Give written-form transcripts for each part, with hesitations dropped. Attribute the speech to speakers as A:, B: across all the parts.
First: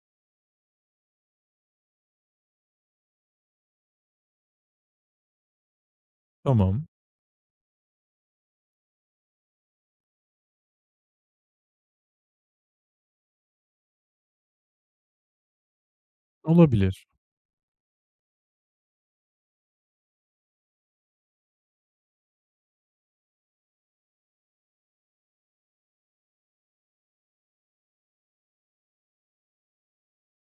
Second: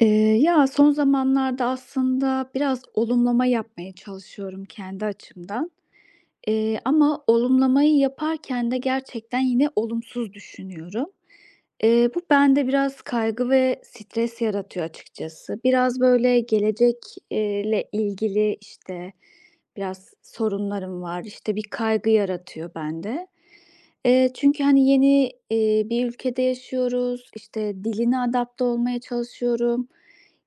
A: Son zamanlarda aslında biraz olumlama yapmaya çalışıyorum kendi açımdan.
B: Tamam,
A: Ama olumlamayı yaparken de gerçekten yine olumsuz düşünüyorum. Bu bende biraz kaygı ve stres yaratıyor açıkçası. Biraz böyle
B: olabilir.
A: gelecekle ilgili işte biraz sorunlarım var. İşte bir kaygı yaratıyor bende. Çünkü hani yeni bir ülkede yaşıyoruz. İşte diline adapte olmaya çalışıyorum.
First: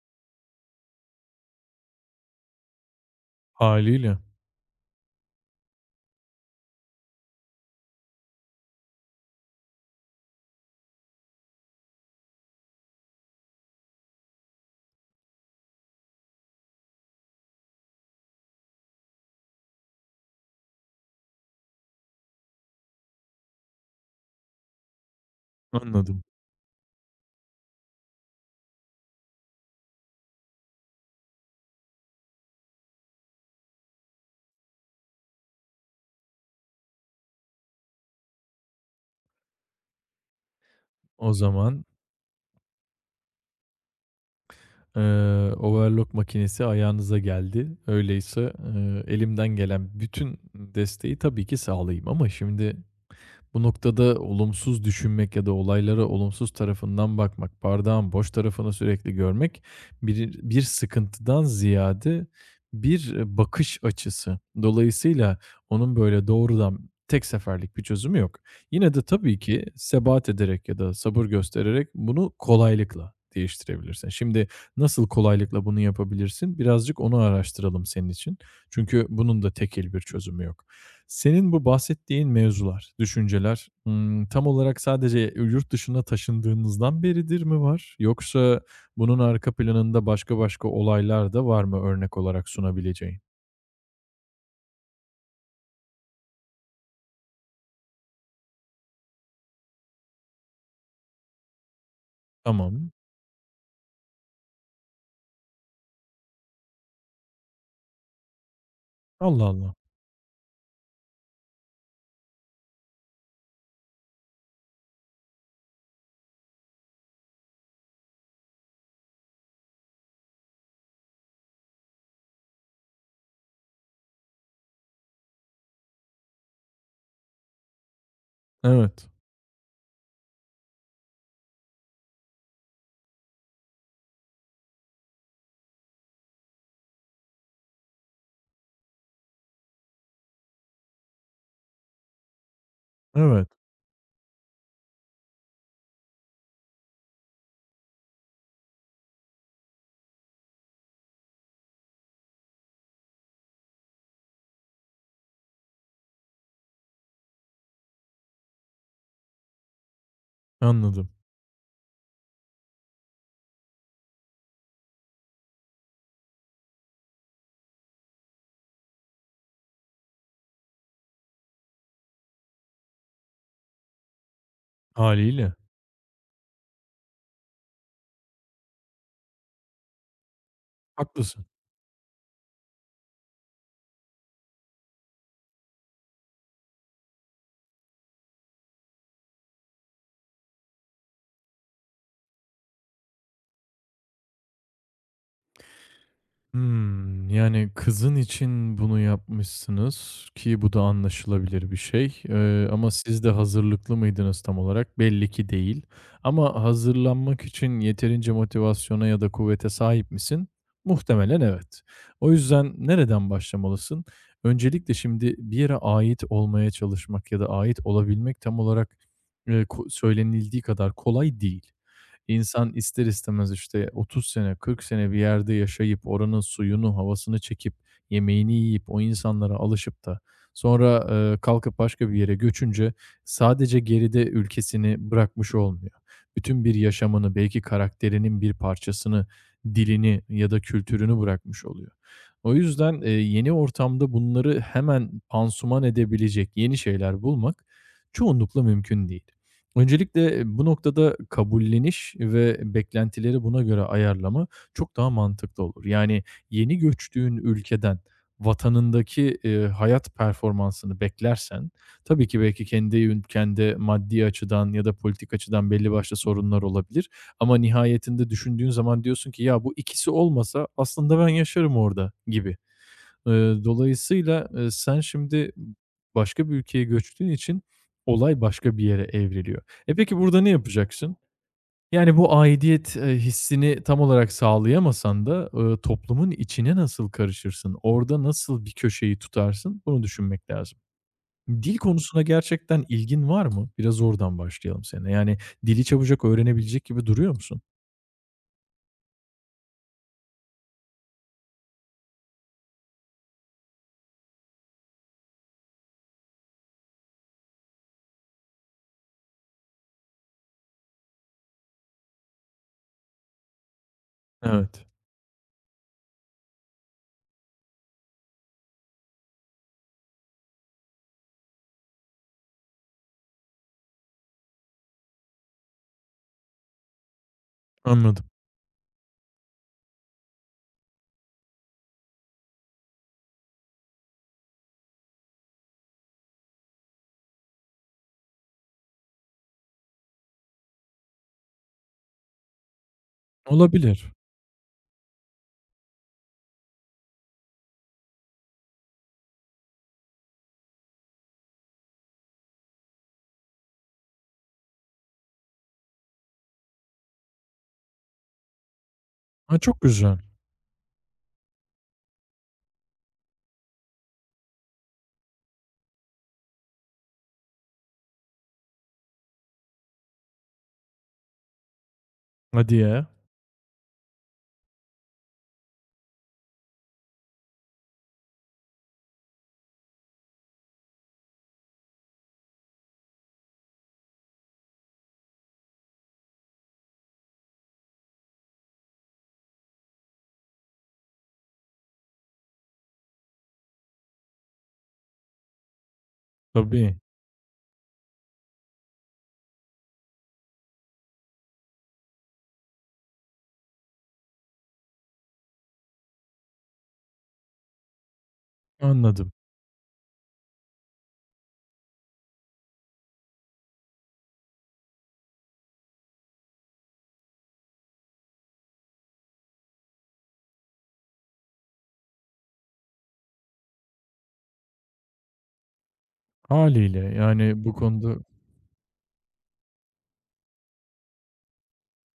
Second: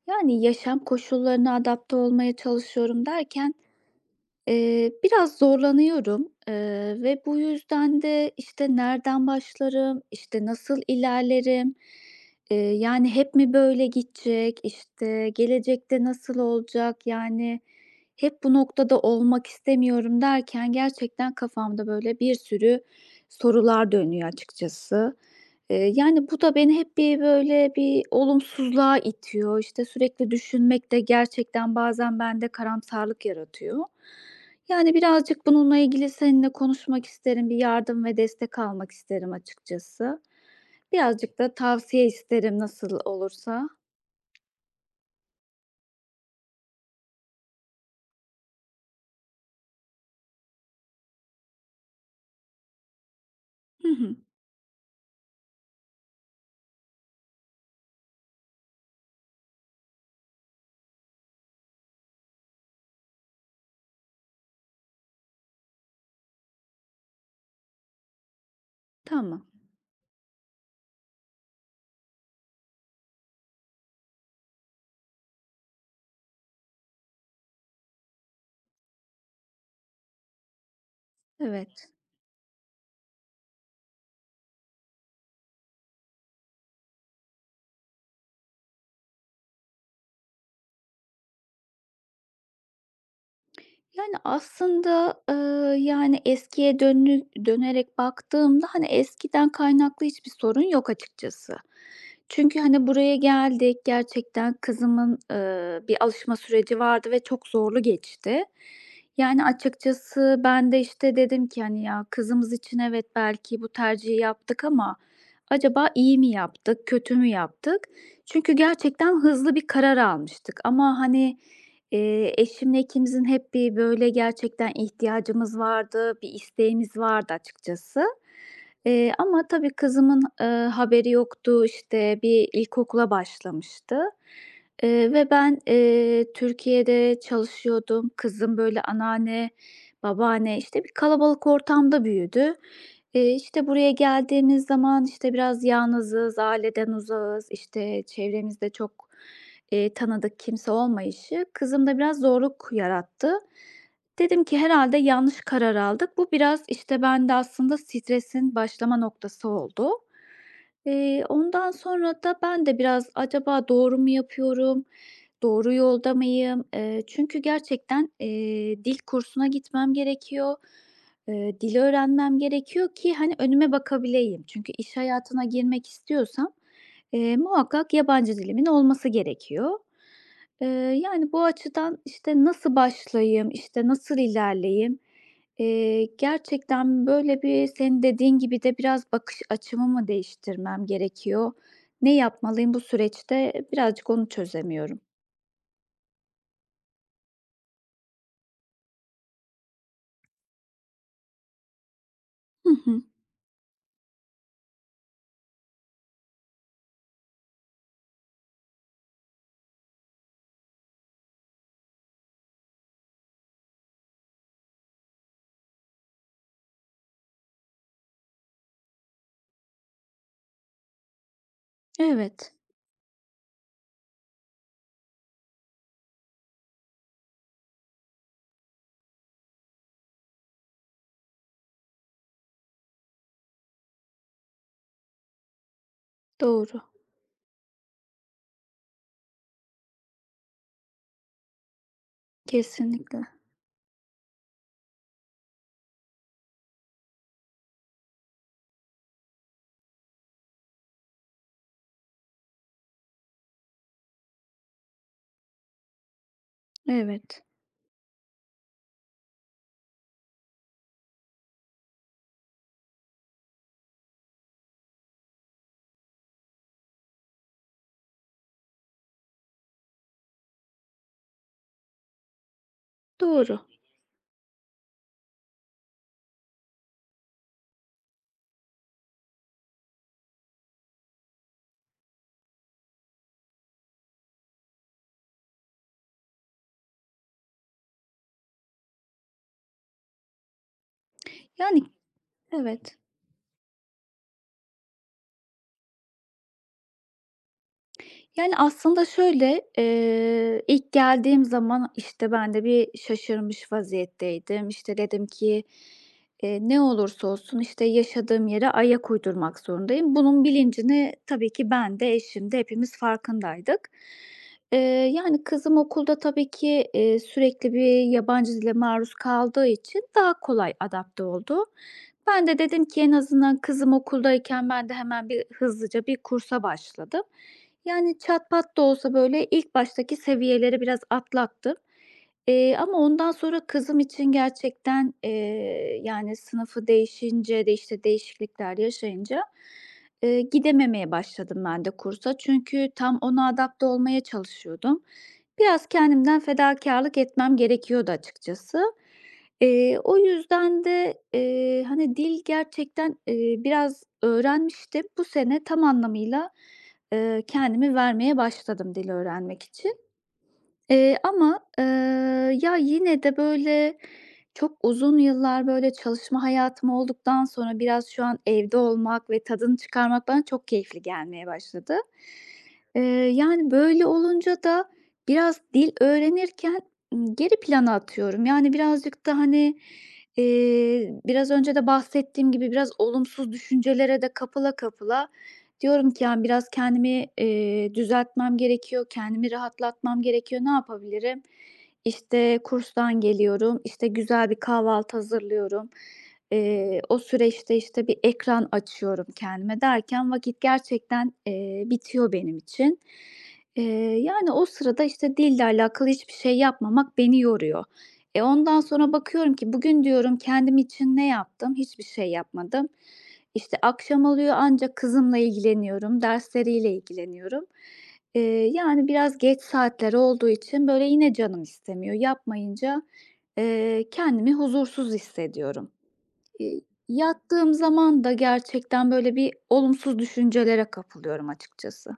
A: Yani yaşam koşullarına adapte olmaya çalışıyorum derken
B: Hâliyle,
A: Biraz zorlanıyorum, ve bu yüzden de, işte, nereden başlarım, işte, nasıl ilerlerim, yani, hep mi böyle gidecek, işte, gelecekte nasıl olacak, yani, hep bu noktada olmak istemiyorum derken gerçekten kafamda böyle bir sürü sorular dönüyor açıkçası.
B: anladım.
A: Yani, bu da beni hep bir, böyle, bir olumsuzluğa itiyor. İşte, sürekli düşünmek de gerçekten bazen bende karamsarlık yaratıyor. Yani, birazcık bununla ilgili seninle konuşmak isterim, bir yardım ve destek almak isterim açıkçası.
B: O
A: Birazcık da
B: zaman,
A: tavsiye isterim nasıl olursa.
B: eee, overlock makinesi ayağınıza geldi. Öyleyse, elimden gelen bütün desteği tabii ki sağlayayım ama şimdi bu
A: Hı hı.
B: noktada olumsuz düşünmek ya da olaylara olumsuz tarafından bakmak, bardağın boş tarafını sürekli görmek bir sıkıntıdan ziyade bir e, bakış açısı. Dolayısıyla onun böyle doğrudan tek seferlik bir çözümü yok. Yine de tabii
A: Tamam,
B: ki sebat ederek ya da sabır göstererek bunu kolaylıkla değiştirebilirsin. Şimdi nasıl kolaylıkla bunu yapabilirsin? Birazcık onu araştıralım senin için. Çünkü bunun da tekil bir çözümü yok. Senin bu
A: evet.
B: bahsettiğin mevzular, düşünceler, tam olarak sadece yurt dışına taşındığınızdan beridir mi var? Yoksa bunun arka planında başka olaylar da var mı örnek olarak sunabileceğin?
A: Yani, aslında, yani, eskiye dönerek baktığımda, hani, eskiden kaynaklı hiçbir sorun yok açıkçası. Çünkü, hani,
B: Tamam.
A: buraya geldik, gerçekten kızımın, bir alışma süreci vardı ve çok zorlu geçti. Yani,
B: Allah Allah.
A: açıkçası ben de, işte, dedim ki, hani, "Ya, kızımız için evet, belki bu tercihi yaptık ama acaba iyi mi yaptık, kötü mü yaptık?" Çünkü gerçekten hızlı bir karar almıştık ama, hani, eşimle ikimizin hep bir, böyle, gerçekten ihtiyacımız vardı, bir isteğimiz vardı açıkçası.
B: Evet,
A: Ama tabii kızımın, haberi yoktu. İşte bir ilkokula başlamıştı, ve ben, Türkiye'de çalışıyordum. Kızım, böyle, anneanne, babaanne, işte, bir kalabalık ortamda büyüdü.
B: evet,
A: İşte, buraya geldiğimiz zaman, işte, biraz yalnızız, aileden uzağız, işte, çevremizde çok tanıdık kimse olmayışı kızımda biraz zorluk yarattı. Dedim ki herhalde yanlış karar aldık. Bu biraz, işte, bende aslında stresin başlama noktası oldu.
B: anladım.
A: Ondan sonra da ben de biraz acaba doğru mu yapıyorum, doğru yolda mıyım? Çünkü gerçekten, dil kursuna gitmem gerekiyor. Dili öğrenmem gerekiyor ki, hani, önüme bakabileyim. Çünkü iş hayatına
B: Hâliyle.
A: girmek istiyorsam muhakkak yabancı dilimin olması gerekiyor. Eee, Yani, bu
B: Haklısın.
A: açıdan, işte, nasıl başlayayım, işte, nasıl ilerleyeyim? Gerçekten, böyle, bir senin dediğin gibi de biraz bakış açımı mı değiştirmem gerekiyor? Ne yapmalıyım bu süreçte? Birazcık onu çözemiyorum.
B: Hımm. Yani, kızın için bunu yapmışsınız ki bu da anlaşılabilir bir şey,
A: Hı
B: ama
A: hı.
B: siz de hazırlıklı mıydınız tam olarak? Belli ki değil. Ama hazırlanmak için yeterince motivasyona ya da kuvvete sahip misin? Muhtemelen evet. O yüzden nereden başlamalısın? Öncelikle şimdi bir yere ait olmaya çalışmak ya da ait olabilmek tam olarak, ko söylenildiği kadar kolay değil.
A: Evet,
B: İnsan ister istemez işte 30 sene, 40 sene bir yerde yaşayıp oranın suyunu, havasını çekip, yemeğini yiyip o insanlara alışıp da sonra, kalkıp başka bir yere göçünce sadece geride ülkesini bırakmış olmuyor. Bütün bir
A: doğru.
B: yaşamını, belki karakterinin bir parçasını, dilini ya da kültürünü bırakmış oluyor. O yüzden,
A: Kesinlikle.
B: yeni ortamda bunları hemen pansuman edebilecek yeni şeyler bulmak çoğunlukla mümkün değil. Öncelikle e, bu noktada kabulleniş ve beklentileri buna göre ayarlama çok daha mantıklı olur. Yani yeni göçtüğün
A: Evet,
B: ülkeden vatanındaki, hayat performansını beklersen, tabii ki belki kendi ülkende maddi açıdan ya da politik açıdan belli başlı sorunlar olabilir ama nihayetinde düşündüğün zaman diyorsun ki, "Ya, bu ikisi olmasa aslında ben yaşarım orada." gibi.
A: doğru.
B: Dolayısıyla, sen şimdi başka bir ülkeye göçtüğün için olay başka bir yere evriliyor. E, peki burada ne yapacaksın? Yani bu aidiyet, hissini tam olarak sağlayamasan da, toplumun içine nasıl karışırsın? Orada nasıl bir köşeyi tutarsın? Bunu düşünmek lazım. Dil
A: Yani.
B: konusuna gerçekten
A: Evet.
B: ilgin var mı? Biraz oradan başlayalım seninle. Yani dili çabucak öğrenebilecek gibi duruyor musun?
A: Yani, aslında şöyle, ilk geldiğim zaman, işte, ben de bir şaşırmış vaziyetteydim. İşte, dedim ki, ne olursa olsun, işte, yaşadığım yere ayak uydurmak zorundayım. Bunun bilincini tabii ki ben de eşim de hepimiz farkındaydık. Eee,
B: Evet,
A: yani, kızım okulda tabii ki, sürekli bir yabancı dile maruz kaldığı için daha kolay adapte oldu. Ben de dedim ki en azından kızım okuldayken ben de hemen bir hızlıca bir kursa başladım. Yani,
B: anladım.
A: çat pat da olsa, böyle, ilk baştaki seviyeleri biraz atlattım. Ama ondan sonra kızım için gerçekten, yani, sınıfı değişince de, işte, değişiklikler yaşayınca, gidememeye başladım ben de kursa. Çünkü tam ona adapte
B: Olabilir.
A: olmaya çalışıyordum. Biraz kendimden fedakarlık etmem gerekiyordu açıkçası. O yüzden de, hani, dil gerçekten, biraz öğrenmiştim. Bu sene tam anlamıyla kendimi vermeye başladım dil
B: A,
A: öğrenmek
B: çok
A: için.
B: güzel.
A: Ama yine de böyle, çok uzun yıllar, böyle, çalışma hayatım olduktan sonra biraz şu an evde olmak ve tadını çıkarmak bana çok keyifli gelmeye başladı.
B: Hadi
A: Eee,
B: ya.
A: Yani, böyle olunca da biraz dil öğrenirken, geri plana atıyorum. Yani, birazcık da, hani, biraz önce de bahsettiğim gibi biraz olumsuz düşüncelere de kapıla kapıla diyorum ki, yani, biraz kendimi, düzeltmem gerekiyor, kendimi rahatlatmam gerekiyor, ne yapabilirim? İşte, kurstan geliyorum, işte, güzel bir kahvaltı hazırlıyorum.
B: Tabii,
A: O süreçte, işte, bir ekran açıyorum kendime derken vakit gerçekten, bitiyor benim için. Eee, Yani, o sırada, işte, dille alakalı hiçbir şey yapmamak beni yoruyor. E, ondan sonra
B: anladım.
A: bakıyorum ki bugün diyorum kendim için ne yaptım? Hiçbir şey yapmadım. İşte, akşam oluyor ancak kızımla ilgileniyorum, dersleriyle ilgileniyorum. Yani, biraz geç saatler olduğu için, böyle, yine canım istemiyor. Yapmayınca, kendimi huzursuz hissediyorum.
B: Hâliyle, yani,
A: Yattığım
B: bu konuda,
A: zaman da gerçekten, böyle, bir olumsuz düşüncelere kapılıyorum açıkçası.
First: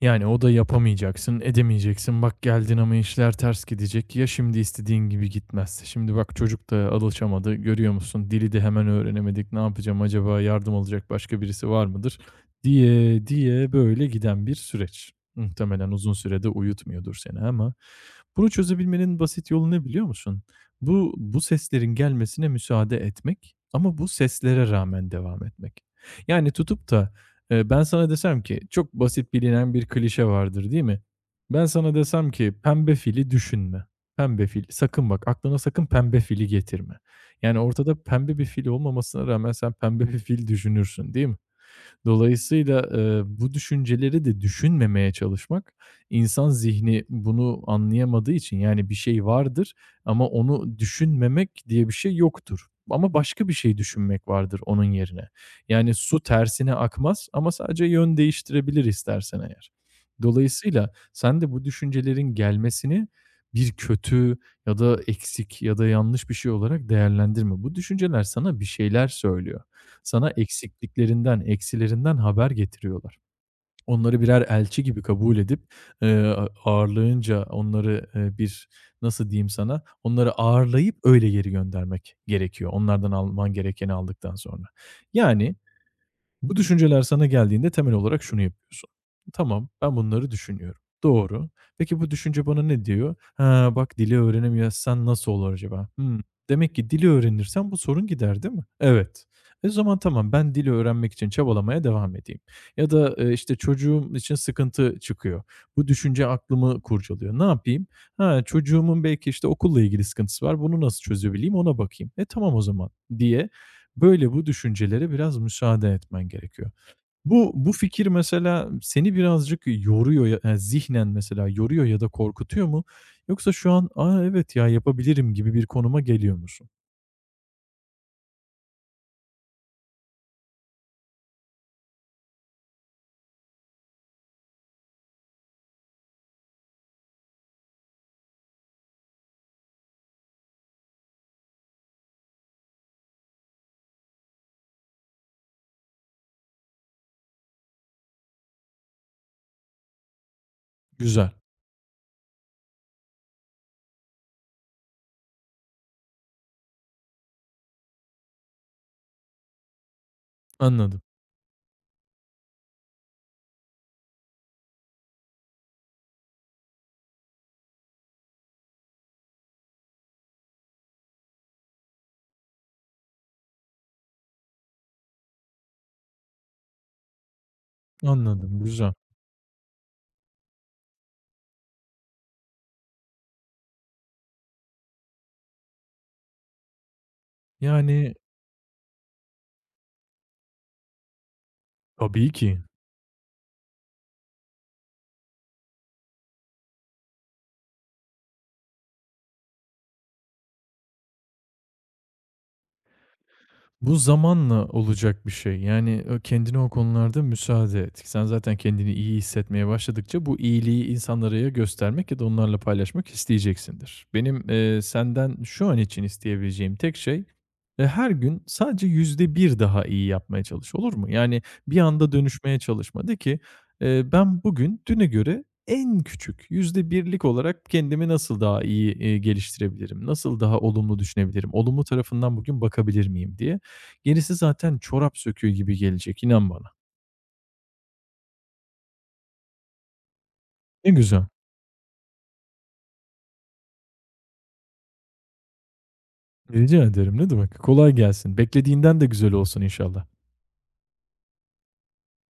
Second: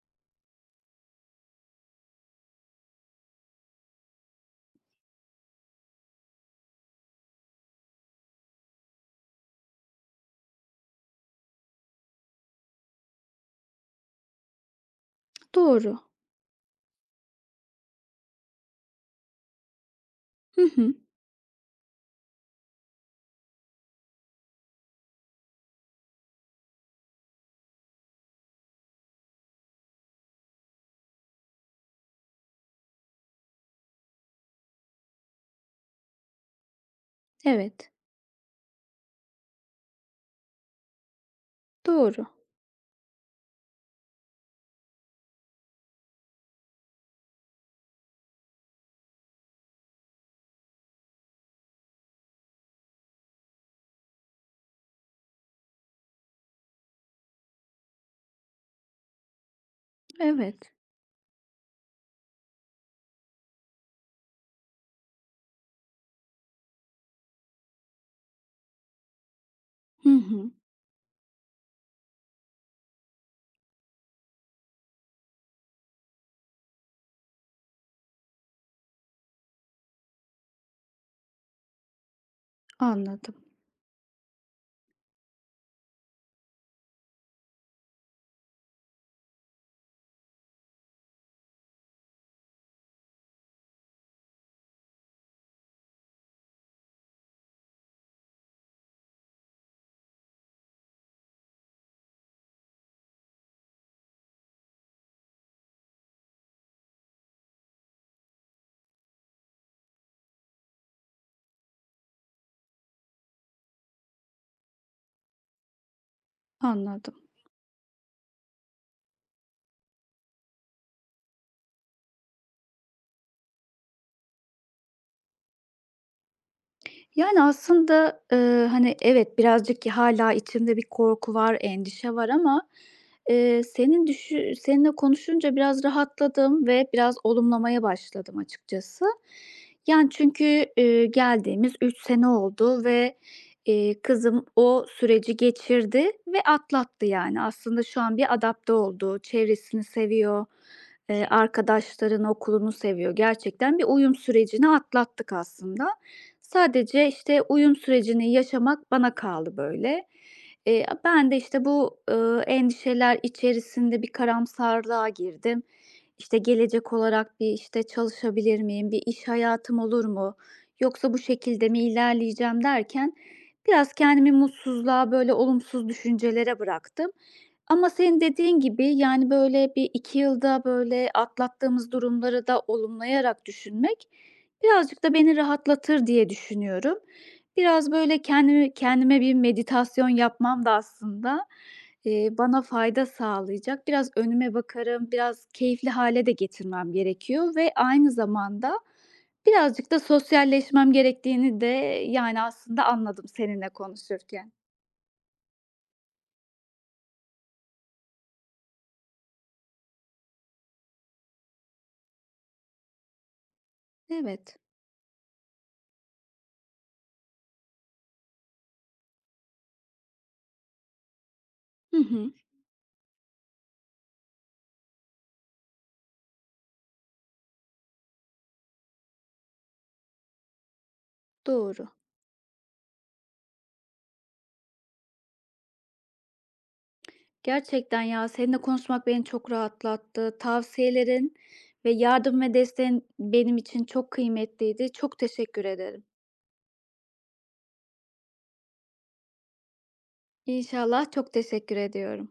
B: yani, o da yapamayacaksın, edemeyeceksin. Bak geldin ama işler ters gidecek. Ya şimdi istediğin gibi gitmezse? Şimdi bak çocuk da alışamadı. Görüyor musun? Dili de hemen öğrenemedik. Ne yapacağım acaba? Yardım alacak başka birisi var mıdır? Diye, diye böyle giden bir süreç. Muhtemelen
A: Doğru.
B: uzun sürede uyutmuyordur seni ama bunu çözebilmenin basit yolu ne biliyor musun?
A: Hı hı.
B: Bu seslerin gelmesine müsaade etmek ama bu seslere rağmen devam etmek. Yani tutup da ben sana desem ki çok basit bilinen bir klişe vardır, değil mi? Ben sana desem ki pembe fili düşünme. Pembe fil, sakın bak aklına sakın pembe fili getirme. Yani
A: Evet.
B: ortada pembe bir fil olmamasına rağmen sen pembe bir fil düşünürsün, değil mi?
A: Doğru.
B: Dolayısıyla, bu düşünceleri de düşünmemeye çalışmak, insan zihni bunu anlayamadığı için, yani bir şey vardır ama onu düşünmemek diye bir şey yoktur ama başka bir şey düşünmek vardır onun yerine. Yani su tersine akmaz ama sadece yön değiştirebilir istersen eğer.
A: Evet.
B: Dolayısıyla sen de bu düşüncelerin gelmesini bir kötü ya da eksik ya da yanlış bir şey olarak değerlendirme. Bu düşünceler sana bir şeyler söylüyor,
A: Hı
B: sana
A: hı.
B: eksikliklerinden, eksilerinden haber getiriyorlar. Onları birer elçi gibi kabul edip, eee, ağırlayınca onları, bir nasıl diyeyim sana, onları ağırlayıp öyle geri göndermek gerekiyor onlardan
A: Anladım,
B: alman gerekeni aldıktan sonra. Yani, bu düşünceler sana geldiğinde temel olarak şunu yapıyorsun. Tamam, ben bunları düşünüyorum. Doğru. Peki bu düşünce bana ne diyor? Ha, bak dili öğrenemezsen nasıl olur acaba? Hmm, demek ki dili öğrenirsem bu sorun gider değil mi? Evet. E zaman tamam ben dili öğrenmek için çabalamaya devam edeyim. Ya da e, işte çocuğum için sıkıntı çıkıyor. Bu düşünce aklımı kurcalıyor. Ne yapayım? Ha, çocuğumun belki işte okulla ilgili sıkıntısı var. Bunu nasıl çözebileyim ona bakayım. E tamam o zaman diye. Böyle bu düşüncelere biraz müsaade etmen gerekiyor.
A: anladım.
B: Bu fikir mesela seni birazcık yoruyor ya zihnen mesela yoruyor ya da korkutuyor mu? Yoksa şu an, "A, evet ya, yapabilirim." gibi bir konuma geliyor musun?
A: Yani, aslında, hani, evet, birazcık hâlâ içimde bir korku var, endişe var ama, senin seninle konuşunca biraz rahatladım ve biraz olumlamaya başladım açıkçası. Yani, çünkü, geldiğimiz 3 sene oldu ve, kızım o süreci geçirdi ve atlattı, yani. Aslında şu an bir adapte oldu, çevresini seviyor,
B: Güzel,
A: arkadaşlarını, okulunu seviyor. Gerçekten bir uyum sürecini atlattık aslında. Sadece, işte, uyum sürecini yaşamak bana kaldı, böyle.
B: anladım,
A: Ben de, işte, bu, endişeler içerisinde bir karamsarlığa girdim. İşte, gelecek olarak bir, işte, çalışabilir miyim, bir iş hayatım olur mu, yoksa bu şekilde mi ilerleyeceğim derken biraz kendimi mutsuzluğa, böyle, olumsuz düşüncelere bıraktım. Ama senin dediğin
B: anladım,
A: gibi,
B: güzel.
A: yani, böyle, bir 2 yılda, böyle, atlattığımız durumları da olumlayarak düşünmek. Birazcık da beni rahatlatır diye düşünüyorum. Biraz
B: Yani
A: böyle kendimi kendime bir meditasyon yapmam da aslında,
B: tabii ki.
A: bana fayda sağlayacak. Biraz önüme bakarım, biraz keyifli hale de getirmem gerekiyor ve aynı zamanda birazcık da sosyalleşmem gerektiğini de, yani, aslında anladım seninle
B: Bu
A: konuşurken.
B: zamanla olacak bir şey. Yani, kendine o konularda müsaade et. Sen zaten kendini iyi hissetmeye başladıkça bu iyiliği insanlara ya göstermek ya da onlarla paylaşmak isteyeceksindir. Benim,
A: Evet.
B: senden şu an için isteyebileceğim tek şey, her gün sadece %1 daha iyi yapmaya çalış, olur mu? Yani, bir
A: Hı
B: anda
A: hı.
B: dönüşmeye çalışma. De ki, ben bugün düne göre en küçük %1'lik olarak kendimi nasıl daha iyi, geliştirebilirim? Nasıl daha olumlu düşünebilirim? Olumlu
A: Doğru.
B: tarafından bugün bakabilir miyim diye. Gerisi zaten çorap söküğü gibi gelecek, inan bana.
A: Gerçekten ya, seninle konuşmak beni çok rahatlattı.
B: Ne güzel.
A: Tavsiyelerin ve yardım ve desteğin benim için çok kıymetliydi. Çok teşekkür ederim.
B: Rica ederim. Ne demek. Kolay gelsin. Beklediğinden de güzel olsun inşallah.
A: İnşallah, çok teşekkür ediyorum.